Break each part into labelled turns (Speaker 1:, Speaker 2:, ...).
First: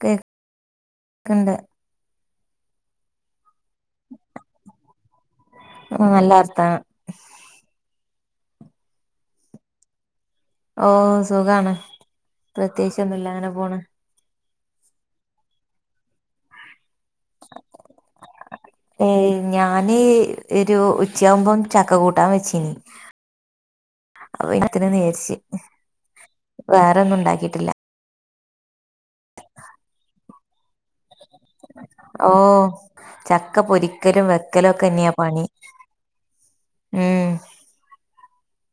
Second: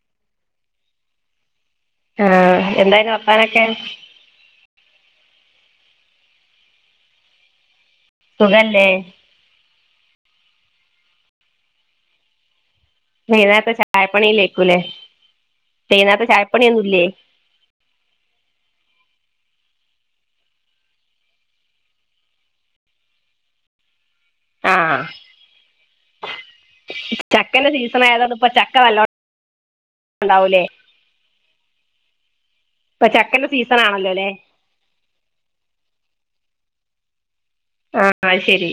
Speaker 1: കേ ക്കണ്ട്.
Speaker 2: ആ എന്തായിരുന്നു വാർത്താനൊക്കെ?
Speaker 1: ആ നല്ലർതാനം
Speaker 2: സുഖല്ലേ?
Speaker 1: ഓ സുഖാണ്. പ്രത്യേകിച്ചൊന്നുല്ല അങ്ങനെ
Speaker 2: വെയ്നേരത്തെ
Speaker 1: പോണ്
Speaker 2: ചായപ്പണിലേ കുലേ വെയ്നേരത്തെ ചായപ്പണിയൊന്നുല്ലേ?
Speaker 1: ഏയ് ഞാന് ഒരു ഉച്ചയാകുമ്പോം ചക്ക കൂട്ടാൻ വെച്ചീന്.
Speaker 2: ആഹ്
Speaker 1: [unintelligible] വേറൊന്നും ഉണ്ടാക്കിട്ടില്ല.
Speaker 2: ഇപ്പ ചക്ക വല്ല ണ്ടാവൂലേ?
Speaker 1: ഓ
Speaker 2: ചക്കന്റെ
Speaker 1: ചക്ക
Speaker 2: സീസൺ
Speaker 1: പൊരിക്കലും
Speaker 2: ആണല്ലോല്ലേ
Speaker 1: വെക്കലും ഒക്കെന്നെയ പണി. ഉം
Speaker 2: ആ അയിശെരി.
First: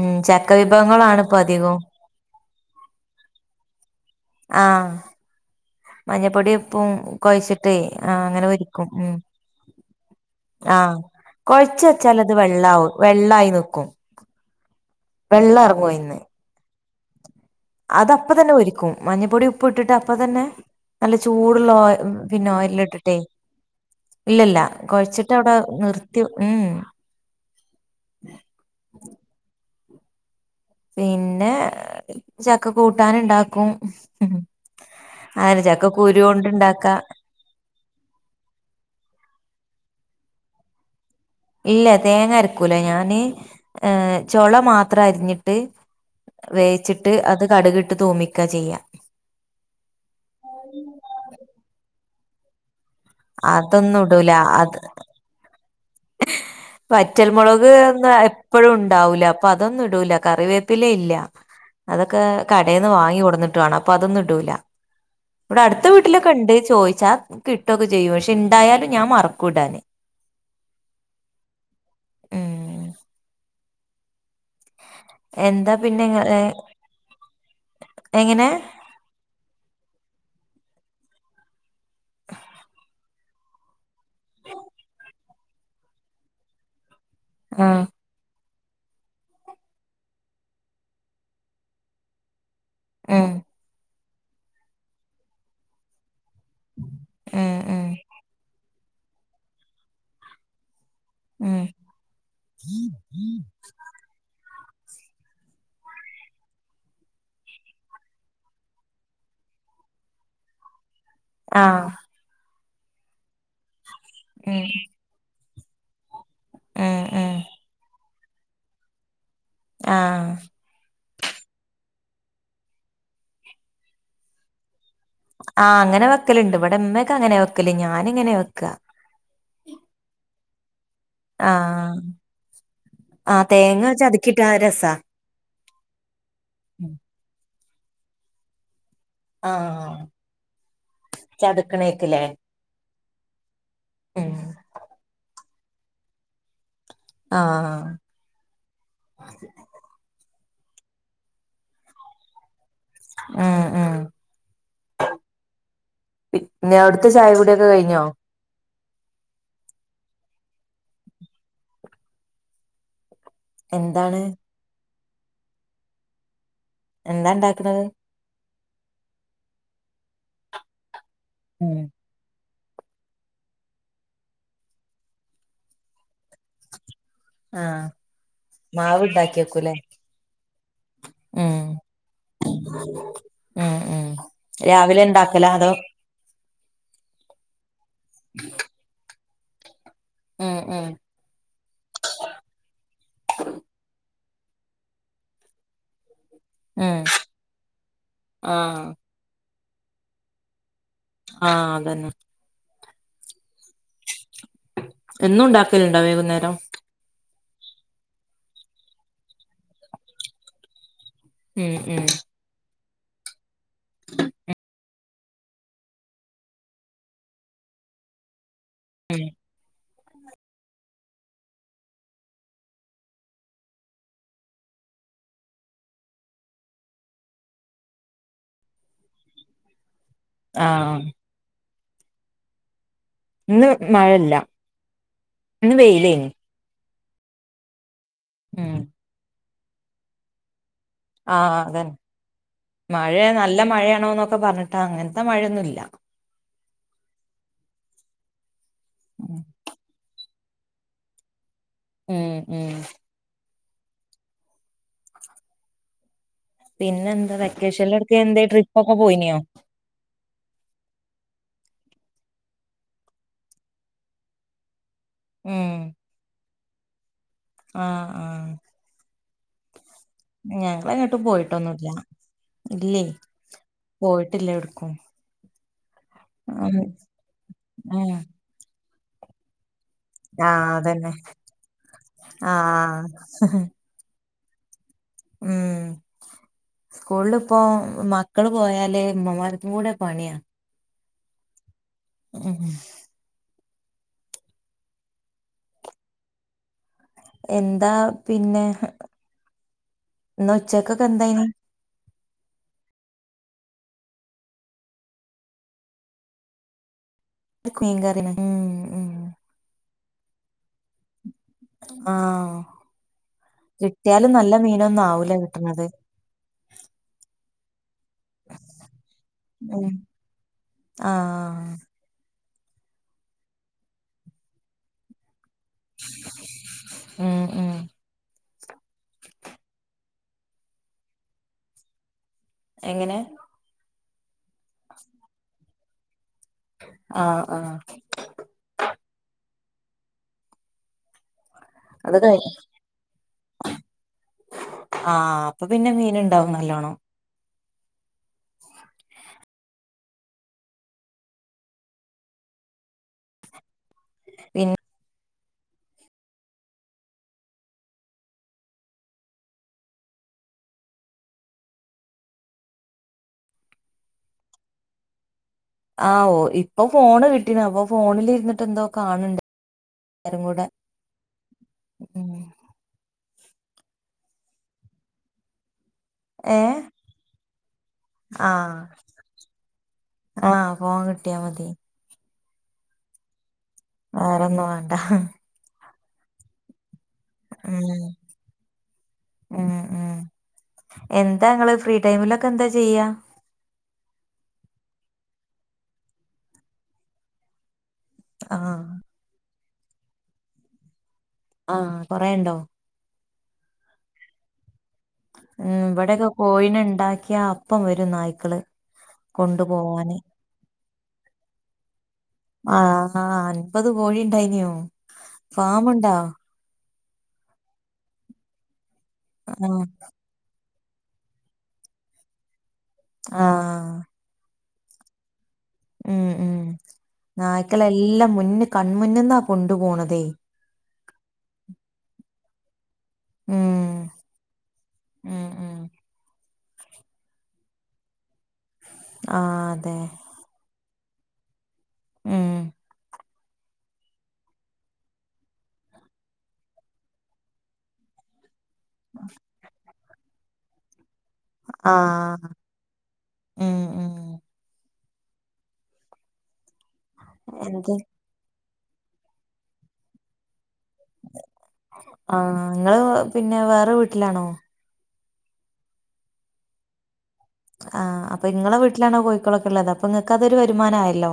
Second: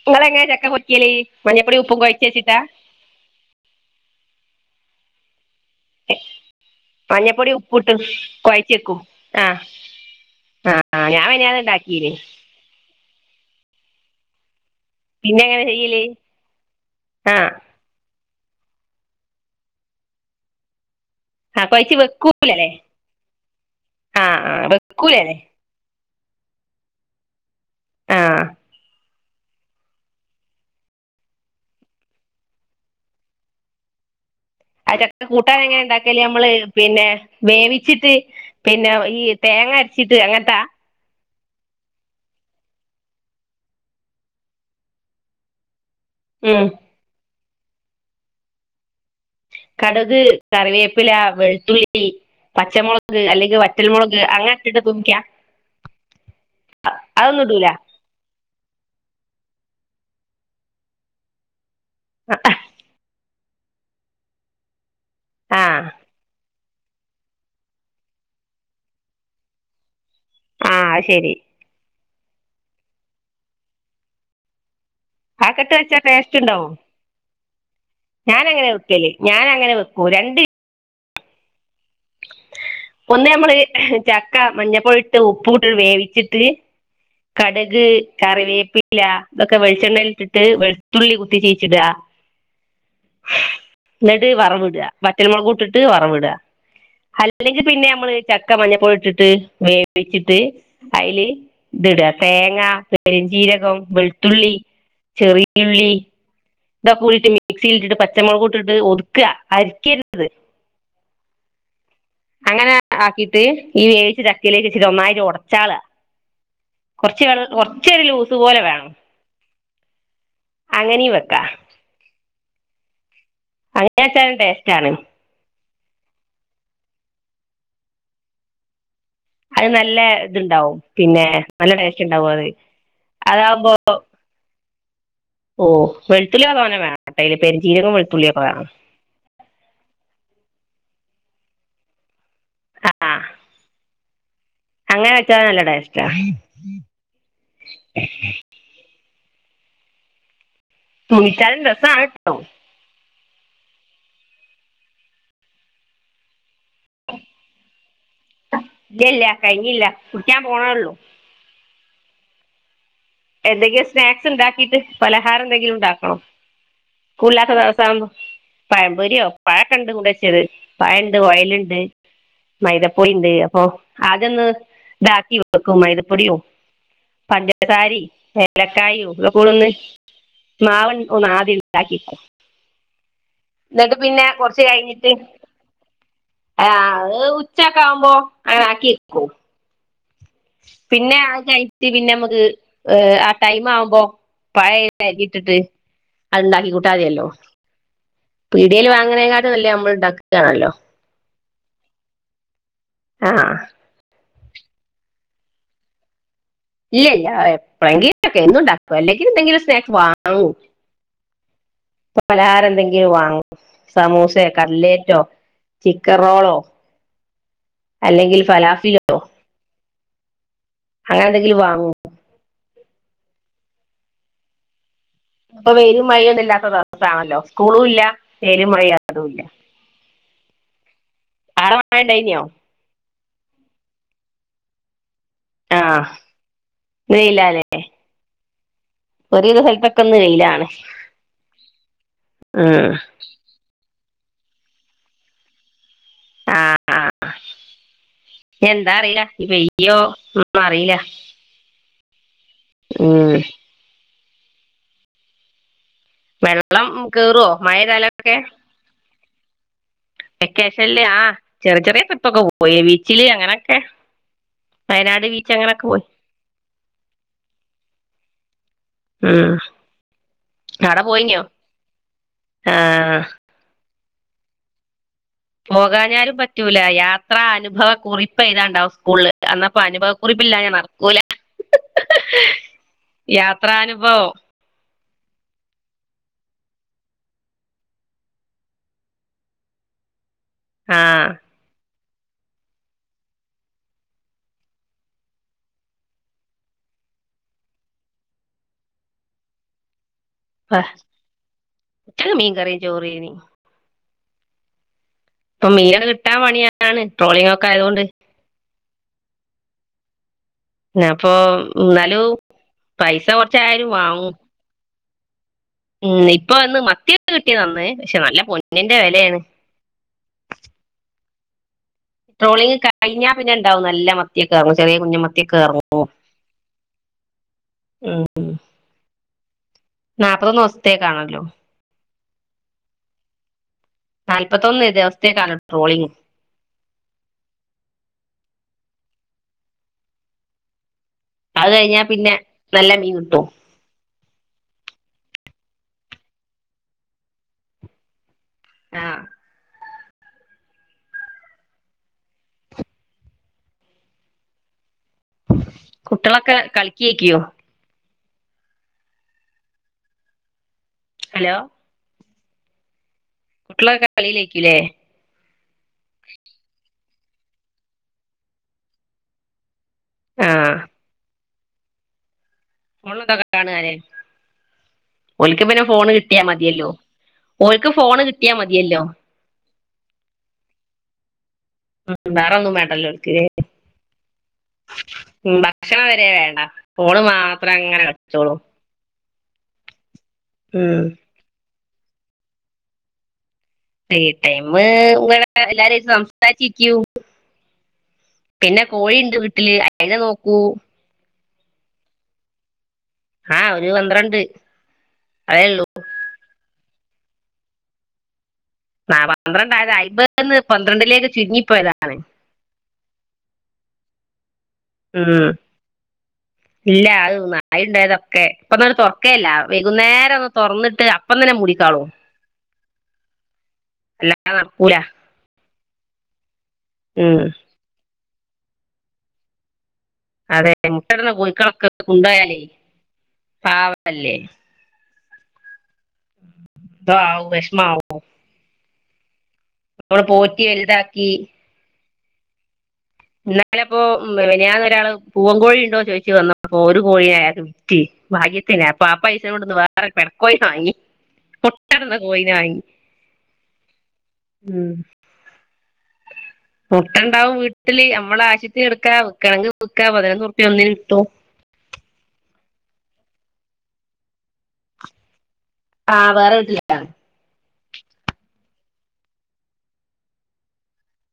Speaker 1: ഉം
Speaker 2: ങ്ങളെങ്ങനാ ചക്ക മുറികല്
Speaker 1: വിഭവങ്ങളാണ് ഇപ്പൊ അധികവും
Speaker 2: മഞ്ഞപൊടിം ഉപ്പും കൊഴച്ചേച്ചി [unintelligible]
Speaker 1: ആ മഞ്ഞപ്പൊടിപ്പും
Speaker 2: മഞ്ഞപ്പൊടി
Speaker 1: കൊഴിച്ചിട്ടേ
Speaker 2: ഉപ്പുട്ട്
Speaker 1: ആ അങ്ങനെരുക്കും
Speaker 2: കുഴച്ചെക്കും
Speaker 1: ഉം
Speaker 2: ആഹ്
Speaker 1: ആ
Speaker 2: ആഹ് ഞാൻ മിനിയാന്ന്
Speaker 1: കൊഴച്ച്
Speaker 2: ഉണ്ടാക്കീന്
Speaker 1: വച്ചാൽ അത് വെള്ളാവും. വെള്ളായി നിക്കും. വെള്ളം ഇറങ്ങുവയിന്ന്.
Speaker 2: ആ
Speaker 1: അത് അപ്പ തന്നെ പൊരിക്കും, മഞ്ഞപ്പൊടി ഉപ്പുട്ടിട്ട് അപ്പ തന്നെ നല്ല
Speaker 2: ആഹ്
Speaker 1: ചൂടുള്ള ഓ
Speaker 2: കുഴച്ച്
Speaker 1: പിന്നെ
Speaker 2: വെക്കൂലല്ലേ
Speaker 1: ഓയിലിട്ടിട്ടെ
Speaker 2: ആഹ്
Speaker 1: ഇല്ലില്ല
Speaker 2: ആഹ്
Speaker 1: കൊഴച്ചിട്ട്
Speaker 2: വെക്കൂലല്ലേ
Speaker 1: അവിടെ നിർ ക്കു മ്.
Speaker 2: ആ
Speaker 1: പിന്നെ ചക്ക കൂട്ടാന്ണ്ടാക്കും.
Speaker 2: അയ് ചക്ക കൂട്ടാനെങ്ങനാ ഉണ്ടാക്കല് നമ്മള്
Speaker 1: ഇണ്ടാക്കാ
Speaker 2: പിന്നെ വേവിച്ചിട്ട് പിന്നെ ഈ തേങ്ങ ട്ട് അങ്ങൻത്താ?
Speaker 1: ഇല്ല തേങ്ങ അരക്കൂല ഞാന് ഏ ചൊള മാത്രരിഞ്ഞിട്ട്
Speaker 2: ഉം
Speaker 1: വേച്ചിട്ട് അത് കടുകിട്ട് തോമിക്കാ ചെയ്യാ
Speaker 2: കടുക് കറിവേപ്പില വെളുത്തുള്ളി ള്ളി പച്ചമോളക് അല്ലെങ്കി വറ്റൽ
Speaker 1: അതൊന്നും
Speaker 2: മൊളക്
Speaker 1: ഇടൂല
Speaker 2: അങ്ങനെ ഇട്ടിട്ട
Speaker 1: അത്
Speaker 2: തൂമിക്കാ
Speaker 1: വറ്റൽമുളക് ഒന്നു എപ്പഴും ഉണ്ടാവൂല പ്പതൊന്നും ഇടൂല കറിവേപ്പിലെയില്ല അതൊക്കെ കടയിന്ന് വാങ്ങി കൊടുന്നിട്ട് ട്ടുആണ് അപ്പൊ അതൊന്നും ഇടൂല ഇവിടെ
Speaker 2: ആഹ്
Speaker 1: അടുത്ത വീട്ടിലൊക്കെണ്ട് ചോയിച്ചാ കിട്ടൊക്കെ ചെയ്യും പക്ഷെ ഇണ്ടായാലും ഞാൻ മറക്കൂടാന്
Speaker 2: ആഹ അയ്ശരി
Speaker 1: ഉം
Speaker 2: ഹക്കെട്ട്
Speaker 1: എന്താ
Speaker 2: വെച്ചാ
Speaker 1: പിന്നെ ഇങ്ങള്
Speaker 2: ടേസ്റ്റ് ഉണ്ടാഓ
Speaker 1: എങ്ങനെ
Speaker 2: ഞാനങ്ങനെയാ വെക്കല് ഞാനങ്ങനെ വെക്കൂ രണ്ടി ഒന്ന് ഞമ്മള് ചക്ക മഞ്ഞപ്പോടീട്ട് ചക്ക ഉപ്പൂട്ടിട്ട് വേവിച്ചിട്ട്
Speaker 1: ആഹ്
Speaker 2: കടക് കറിവേപ്പ് ഇല്ല ഇതൊക്കെ വെളിച്ചെണ്ണയിലിട്ടിട്ട് വെളുത്തുള്ളി കുത്തിച്ചീച്ചിടാ
Speaker 1: ഉം
Speaker 2: എന്നിട് വറവിട വറ്റൽമുളകൂട്ടിട്ട് വറവിട
Speaker 1: ഉം
Speaker 2: അല്ലെങ്കിൽ
Speaker 1: ഉം
Speaker 2: പിന്നെ ഞമ്മള് ചക്ക മഞ്ഞപൊടിട്ടിട്ട് വേവിപ്പിച്ചിട്ട് അയില്
Speaker 1: ഉം
Speaker 2: ഇത് ഇട്അ തേങ്ങ പെരിഞ്ചീരകം വെളുത്തുള്ളി ചെറിയ ഉള്ളി ഇതൊക്കെട്ടിട്ട് മിക്സിലിട്ടിട്ട് പച്ചമുളക് ഇട്ടിട്ട് ഒതുക്ക്അ അരിക്കരുത്
Speaker 1: ആഹ
Speaker 2: അങ്ങന ആക്കീട്ട് ഇനി വേവിച്ച
Speaker 1: ഉം
Speaker 2: ചക്കേലേക്കിട്ട് ഒന്നായിറ്റ് ഒട ചാള
Speaker 1: ഉം
Speaker 2: കുറച്ച്
Speaker 1: ഉം
Speaker 2: ചാർ കുറച്ചൊരു ലൂസ് ഇതുപോലെ വേണം
Speaker 1: ആഹ
Speaker 2: എനീ വെക്കാ അങ്ങനെ വെച്ചാലും ടേസ്റ്റാണ്
Speaker 1: ആഹ് അങ്ങനെ വെക്കലുണ്ട് ഇവിടെ ഇമ്മക്കെയങ്ങനെ വെക്കല് ഞാനിങ്ങനെ വെക്ക
Speaker 2: ടെസ്റ്റ്ണ്ടാവും പിന്നെ നല്ല
Speaker 1: ആഹ്
Speaker 2: ടേസ്റ്റ് ഉണ്ടാവുഅത്
Speaker 1: ആഹ്
Speaker 2: അതാവുമ്പോ
Speaker 1: തേങ്ങ ചതക്കിട്ടാ രസാ
Speaker 2: ഓ വെളുത്തുള്ളി നല്ലോണം
Speaker 1: ഉം
Speaker 2: വേണംട്ട ഇതിൽ പെരു ജീരകം വെളത്തുള്ളിയൊക്കെ വേണം
Speaker 1: ആഹ ചതുക്കണേയ്ക്കല്ലേ
Speaker 2: ആ
Speaker 1: മ്മ്
Speaker 2: അങ്ങനെ വെച്ചാ നല്ല ട്ടേസ്റ്റാ
Speaker 1: ആ
Speaker 2: തൂമ്പിചാലും രെസാണ് ട്ടൊ
Speaker 1: ആ ആ [unintelligible] പിന്നെ അവുട്ത്തെ ച്ചായകുടിയൊകെ കയിഞോ
Speaker 2: ഇല്ല ഇല്ല കഴിഞ്ഞീല്ല കുടിക്യാൻ പോണോള്ളൂ എന്തൊക്കെ
Speaker 1: എന്താണ്
Speaker 2: സ്നാക്സ് ഇണ്ടാക്കിട്ട് പലഹാരന്തെങ്കിലും ഉണ്ടാക്കണോ
Speaker 1: എന്താ
Speaker 2: സ്കൂള്ല്ലാത്ത
Speaker 1: ഇണ്ടാക്കണത്
Speaker 2: ദെവസാവുമ്പൊ പയം പൊരിയോ പഴൊകെണ്ട് കൊണ്ടെച്ചത് പഴം ഓയ്ല്ണ്ട്
Speaker 1: ഉം
Speaker 2: മൈദപൊടിണ്ട് അപോ ആദ്യന്ന് താകി വെക്കും മൈദപൊടിയും
Speaker 1: ആഹ്
Speaker 2: പഞ്ചസാരിം
Speaker 1: മാവ്
Speaker 2: ഐലകായും തൊ കൂടൊന്ന്
Speaker 1: ഇണ്ടാക്കിയേക്കൂലേ
Speaker 2: മാവ്
Speaker 1: ഉം
Speaker 2: ഒന്നാദ്യണ്ടാക്യെക്കും
Speaker 1: ഉം
Speaker 2: ന്നട്ട്
Speaker 1: ഉം
Speaker 2: പിന്നെ കൊർച്ച്
Speaker 1: രാവിലെ
Speaker 2: കയിഞിട്ട്
Speaker 1: ഇണ്ടാക്കലാ അതോ
Speaker 2: ആ അഹ് ഉച്ച ഒക്കാവുമ്പോ അങ്ങനാക്കി [inaudible]
Speaker 1: ഉം ഉം
Speaker 2: പിന്നെ ആ കഴിഞിട്ട് പിന്നമ്മക്ക് ഏ ആ ടൈം ആവുമ്പോ പയ അയ്ലെരിഞ്ഞിട്ടിട്ട് അഅ്ണ്ടാക്കി
Speaker 1: ഉം
Speaker 2: കൂട്ടാതിയല്ലോ
Speaker 1: ആഹ്
Speaker 2: പീടിയേല് വാങ്ങ്ണേ കാട് ലും നല്ലെ നമ്മള്ണ്ടാക്ണാണല്ലൊ
Speaker 1: ആ അതെന്നെ
Speaker 2: ആ
Speaker 1: എന്നുണ്ടാക്കല്ണ്ടൊ വൈകുന്നേരം
Speaker 2: ഇല്ല ഇല്ല എപ്പളെങ്കിലൊക്കെ എന്നും ഉണ്ടാക്കൂല അല്ലെങ്കിൽ എന്തെങ്കിലും സ്നാക്ക്സ് വാങ്ങും
Speaker 1: മ് മ്
Speaker 2: [unintelligible] വാങ്ങും സമൂസേ കട്ട്ലേറ്റ് റ്റൊ ചിക്കൻറോളോ അല്ലെങ്കിൽ ഫലാഫി ഫിലോ
Speaker 1: ഉം
Speaker 2: അങ്ങനെന്തെങ്കിലും വാങ്ങും ഇപ്പം വെയിലും മയയൊന്നും ഇല്ലാത്ത ദെവസണല്ലോ സ്കൂളുല്ല വെയിലും മയി അതുല്ല
Speaker 1: ആ
Speaker 2: ആടെ മയണ്ടായീനിയോ
Speaker 1: ഇന്ന് മഴല്ല ഇന്ന് വെയിലേനി
Speaker 2: വെയിലാ ല്ലേ
Speaker 1: ഉം
Speaker 2: ഒരു വിധം സ്ഥലത്തൊക്ക ഇന്ന് വെയിലാണ്.
Speaker 1: ആഹ അതന്നെ
Speaker 2: ഉം.
Speaker 1: മഴയ നല്ല മഴയാണോ നോ ഒക്കെ പറഞ്ഞിട്ട് അങ്ങനത്തെ മഴയൊന്നുല്ല
Speaker 2: ആഹ എന്താ അറിയില്ല ഇനി പെയ്യോ അറീല
Speaker 1: ഉം ഉം
Speaker 2: മ് വെള്ളം
Speaker 1: പിന്നെന്താ
Speaker 2: കേറുവോ മഴ
Speaker 1: വെക്കേഷനിൽ എടക്കെ
Speaker 2: പെയ്താലൊക്കെ
Speaker 1: എന്തേ ട്രിപ്പ് ഒക്കെ പോയിനിയോ?
Speaker 2: വെക്കേഷൻല്ലാ ചെറിയ ചെറിയ ട്രിപ്പൊക്കെ പോയി ബീച്ചില് അങ്ങനെക്കെ വയനാട് ബീച്ച് അങ്ങനൊക്കെ പോയി
Speaker 1: ആഹ ആഹ
Speaker 2: മ്
Speaker 1: ഞങ്ങള് എങ്ങോട്ടും പോയിട്ടൊന്നുല്ല
Speaker 2: ആ
Speaker 1: ഇല്ലേ പോയിട്ടില്ല എടുക്കും
Speaker 2: പോകാ [unintelligible] പറ്റൂല യാത്ര അനുഭവ
Speaker 1: ആഹ്
Speaker 2: കുറിപ്പ് ഏഴുതെണ്ട അവസ്‌ [unintelligible] ഇപ്പൊ അനുഭവക്കുറിപ്പില്ല ഞാൻ
Speaker 1: അതന്നെ
Speaker 2: മറക്കൂല
Speaker 1: ആഹ്
Speaker 2: യാത്ര അനുഭവം
Speaker 1: ഉം സ്കൂളിലിപ്പോ മക്കള് പോയല് ഉമ്മമാർക്കും കൂടെ പണിയാ
Speaker 2: ആ
Speaker 1: ഉം എന്താ പിന്നെ ഇന്ന് ഉച്ചക്കൊക്കെ എന്തായിനി
Speaker 2: [unintelligible] മീൻ കറിയും ചോറും ആയിനി ഇപ്പൊ മീനൊക്കെ കിട്ടാൻ പണിയാണ് ട്രോളിംഗ് ഒക്കെ ആയതുകൊണ്ട്
Speaker 1: [unintelligible]
Speaker 2: ആ അപ്പൊ എന്നാലും
Speaker 1: ആഹ്
Speaker 2: പൈസ കൊറച്ചായാലും
Speaker 1: കിട്ടിയാലും
Speaker 2: വാങ്ങും
Speaker 1: നല്ല [unintelligible]
Speaker 2: ഉം ഇപ്പൊ വന്ന് മത്തിക്കെ കി [unintelligible] പക്ഷെ നല്ല പൊന്നിന്റെ വിലയാണ്
Speaker 1: ഉം ആഹ്
Speaker 2: ട്രോളിങ് കഴിഞ്ഞാൽ പിന്നെണ്ടാവും നല്ല മത്തി ഒക്കെ ചെറിയ കുഞ്ഞൻ മ യൊക്കെ എറങ്ങും
Speaker 1: ഉം ഉം
Speaker 2: മ്മ് നാല്പത്തൊന്ന് ദിവസത്തേക്കാണല്ലോ
Speaker 1: എങ്ങനെ
Speaker 2: നാല്പത്തൊന്ന് ദിവസത്തേക്കാണ് ട്രോളിങ്
Speaker 1: ആഹ് ആഹ്
Speaker 2: അത് കഴിഞ്ഞാ പിന്നെ നല്ല മീൻ കിട്ടും
Speaker 1: ആഹ് അപ്പൊ പിന്നെ മീൻണ്ടാവും നല്ലോണം
Speaker 2: ആഹ്
Speaker 1: പിന്നെ
Speaker 2: കുട്ടികളൊക്കെ കളിക്കക്കിയോ ഹലോ കുട്ടികളൊക്കെ കളിലാരിക്കില്ലേ
Speaker 1: ആഹ് ഓ ഇപ്പൊ ഫോണ് കിട്ടീന് അപ്പൊ ഫോണിലിരുന്നിട്ട് എന്തോ കാണണ്ട് എല്ലാരും
Speaker 2: ആ
Speaker 1: കൂടെ മ്മ്
Speaker 2: [unintelligible] ഓലിക്കും പിന്നെ ഫോണ് കിട്ടിയാ
Speaker 1: ഏഹ്
Speaker 2: മതിയല്ലോ ഓര്ക്ക് ഫോണ് കിട്ടിയാ
Speaker 1: ആഹ്
Speaker 2: മതിയല്ലോ
Speaker 1: ആഹ് ഫോൺ കിട്ടിയാ മതി
Speaker 2: വേറൊന്നും വേണ്ടല്ലോ ഓല്ക്ക്
Speaker 1: വേറൊന്നും വേണ്ട
Speaker 2: ഉം, ഭക്ഷണം വരെ വേണ്ട ഫോണ് മാത്രം അങ്ങനെ കളിച്ചോളും
Speaker 1: മ് മ് എന്താങ്ങള് ഫ്രീ ടൈമിലൊക്കെ എന്താ ചെയ്യാ
Speaker 2: ഫ്രീ ടൈം ഇങ്ങനെ എല്ലാരായിട്ട് സംസാരിച്ചിരിക്കും
Speaker 1: ആഹ്
Speaker 2: പിന്നെ കോഴിണ്ട് വീ ട്ടില് അയിനെ നോക്കും
Speaker 1: ആഹ് കൊറേയ്ണ്ടോ
Speaker 2: ആഹ് ഒരു പന്ത്രണ്ട് അതേ
Speaker 1: മ്
Speaker 2: ഉള്ളൂ
Speaker 1: വ്ടൊക്കെ കോഴിനെ ണ്ടാക്കിയ അപ്പം വരും നായ്ക്കള്
Speaker 2: ആഹ് പന്ത്രണ്ടായത്
Speaker 1: കൊണ്ടുപോവാന്
Speaker 2: അയിമ്പേന്ന് പന്ത്രണ്ടിലേക്ക് ചുരുങ്ങിപ്പോയതാണ്
Speaker 1: ണ്ടായിനോ ഫാമ്ണ്ടോ
Speaker 2: ഇല്ല അയ് നായണ്ടായതൊക്കെ ഇപ്പന്നാര തൊറ് ക്കേല്ല
Speaker 1: ആഹ്
Speaker 2: വൈകുന്നേരം വൊ തൊർന്ന്ട്ട് അപ്പം തന്നെ മൂടിക്കാളും
Speaker 1: ആഹ്
Speaker 2: ല്ല അവ് നടക്കൂല
Speaker 1: ഉം ഉം
Speaker 2: ഉം
Speaker 1: നായ്ക്കളെല്ലാം മു മുന്ന് കൺമുന്ന്ന്നാ കൊണ്ട്പോണത്
Speaker 2: അതെ മുട്ടട്ണ കോയ്ക്കളൊക്കെ കൊണ്ടോയാലെ [unintelligible]
Speaker 1: ഉം
Speaker 2: പാവല്ലേ
Speaker 1: ഉം ഉം
Speaker 2: ന്തോ ആവും വെഷ്മാവു
Speaker 1: ആതെ
Speaker 2: ക്കി
Speaker 1: ഉം
Speaker 2: ഇന്നലെപ്പോ മെനിയാന്ന് ഒരാള് പൂവൻ കോഴിണ്ടോ ചോയ്ച്ച് വന്നപ്പോ ഒരു ഒരു കോഴിയെ അയാക്ക് വിറ്റി ഭാഗ്യ പിന്നേപ്പം ആ പൈസെനോണ്ട്ന്ന് വേ വേറൊര് പെടക്കോയിനെ വാങ്ങി മുട്ടട്ണ
Speaker 1: ആഹ്
Speaker 2: കോയിന വാങ്ങി
Speaker 1: ഉം ഉം
Speaker 2: ഉം മുട്ടണ്ടാവും
Speaker 1: എന്ത്
Speaker 2: വീട്ടില് അമ്മളാശി എട്ക്ക വ്ക്കണങ്ക് വ്ക്കാ പതിനൊന്നുർ
Speaker 1: ആഹ് ങ്ങള് പിന്നെ വേറെ വീട്ട്ലാണോ
Speaker 2: ആഹ് വേറെ വീട്ടി [unintelligible]
Speaker 1: ആഹ് അപ്പൊ ഇങ്ങളെ വീട്ടിലാണോ കോഴിക്കളൊക്ക ള്ളത് അപ്പൊ ങ്ങക്ക് അതൊരു വരുമാനായല്ലോ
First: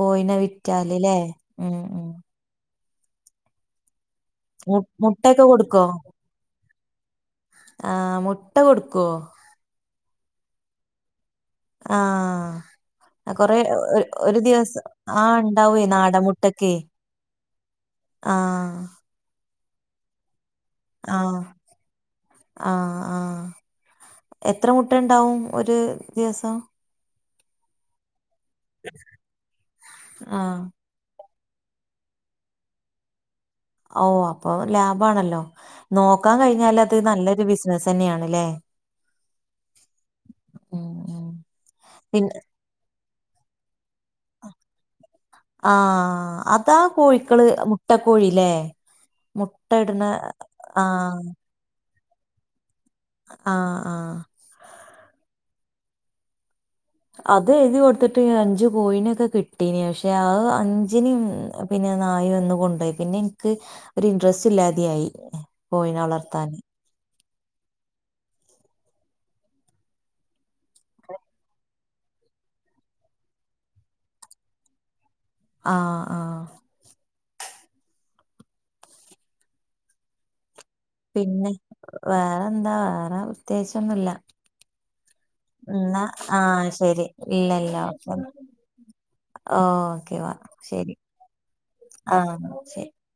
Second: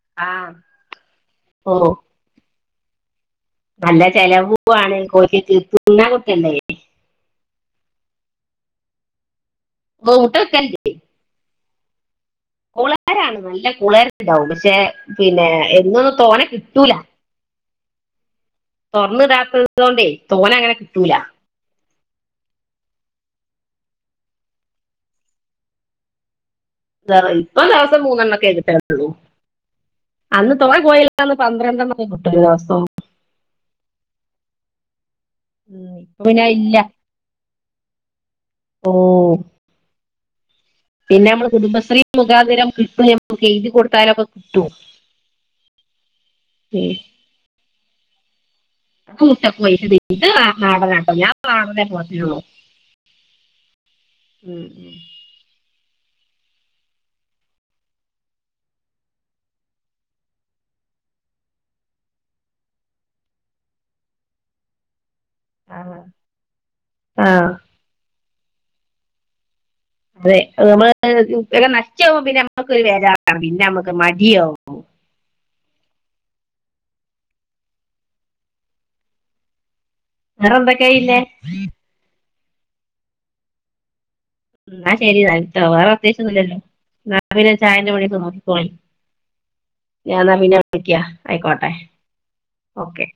Speaker 1: കോയിന
Speaker 2: ആഹ്
Speaker 1: വിറ്റാല് ലേ ഉം ഉം
Speaker 2: അല്ല ചെലവു
Speaker 1: മു
Speaker 2: ആണ്
Speaker 1: മുട്ടയൊക്കെ
Speaker 2: കോയ്ക്ക്യക്ക് ത് ന്നാ കൊട്കണ്ടേ
Speaker 1: ആ മുട്ട കൊടുക്കുവോ
Speaker 2: ഓ മുട്ട [unintelligible] ക്കൽണ്ട്
Speaker 1: ആഹ്
Speaker 2: കുളരാണ്
Speaker 1: കൊറെ
Speaker 2: നല്ല
Speaker 1: ഒരു
Speaker 2: കുളര്
Speaker 1: ഒരു
Speaker 2: ണ്ടാവും പക്ഷെ
Speaker 1: ദിവസം ആഹ്
Speaker 2: പിന്നെ
Speaker 1: ഇണ്ടാവേ
Speaker 2: എന്നൊന്നു
Speaker 1: നാടൻ
Speaker 2: തോന ക്
Speaker 1: മുട്ടക്കെ
Speaker 2: ട്ടൂല
Speaker 1: ആഹ്
Speaker 2: തൊർന്ന് ടാത്ത് തോണ്ടെ
Speaker 1: ആഹ് ആ ആ എത്ര മുട്ടണ്ടാവും ഒര് ദിവസം
Speaker 2: ഇപ്പൊ ദിവസം മൂന്നെണ്ണ ക്കെ കിട്ടള്ളൂ അന്ന്
Speaker 1: ആഹ്
Speaker 2: തോന കോയ്യള് [unintelligible] പന്ത്രണ്ടെണ്ണം കിട്ടോ ഒരു ദിവസം
Speaker 1: ഓ അപ്പൊ ല
Speaker 2: ഇപ്പൊ പിന്നെ ഇല്ല
Speaker 1: നല്ലൊരു ബിസിനസ് തന്നെയാണ്ല്ലേ
Speaker 2: ഓ
Speaker 1: ഉം ഉം
Speaker 2: പിന്നെ നമ്മള് കുടുംബശ്രീ
Speaker 1: പിന്നെ
Speaker 2: മുഖാന്തരം ഓക്കെ എഴുതി കൊ
Speaker 1: ആഹ് അതാ
Speaker 2: ഉം.
Speaker 1: കോഴിക്കള് മുട്ട കോഴിലേ
Speaker 2: [unintelligible] നാടനാട്ടോ
Speaker 1: ആഹ്
Speaker 2: ഞാൻ പോ [unintelligible]
Speaker 1: ആഹ് ആഹ് അത് എഴുതി കൊടുത്തിട്ട് അഞ്ചു കോഴിനൊക്കെ കിട്ടീന് പക്ഷെ ആ അഞ്ചിന് പിന്നെ നായ ഒന്ന് കൊണ്ടുപോയി പിന്നെ എനിക്ക് ഒരു ഇൻട്രസ്‌റ് ഇല്ലാതെയായി കോയിന വളർത്താൻ
Speaker 2: ആഹ് അതെ നമ്മള് നശിച്ചൊവുമ്പോ പിന്നെ നമ്മക്കൊരു വേജാറാ പിന്നെ നമ്മുക്ക് മടിയാവും
Speaker 1: ആഹ് ആഹ്
Speaker 2: വേറെന്തെ
Speaker 1: പിന്നെ വേറെ എന്താ വേറെ പ്രേതേകിച് ഒന്നുമല്ല
Speaker 2: എന്നാ ശരി വേറെ അത്യാവശ്യം
Speaker 1: ആ
Speaker 2: ഒന്നല്ലല്ലോ
Speaker 1: ശരി
Speaker 2: ഞാ പിന്നെ
Speaker 1: ഇല്ലല്ല
Speaker 2: ചായന്റെ
Speaker 1: ഓക്കെ
Speaker 2: പണിയൊക്കെ നോക്കിക്കോള
Speaker 1: ഓക്കെ
Speaker 2: ഞാൻ
Speaker 1: വാ
Speaker 2: എന്നാ പിന്നെ വിളിക്ക
Speaker 1: ശരി
Speaker 2: ആയിക്കോട്ടെ
Speaker 1: ആ ശരി
Speaker 2: ഓക്കെ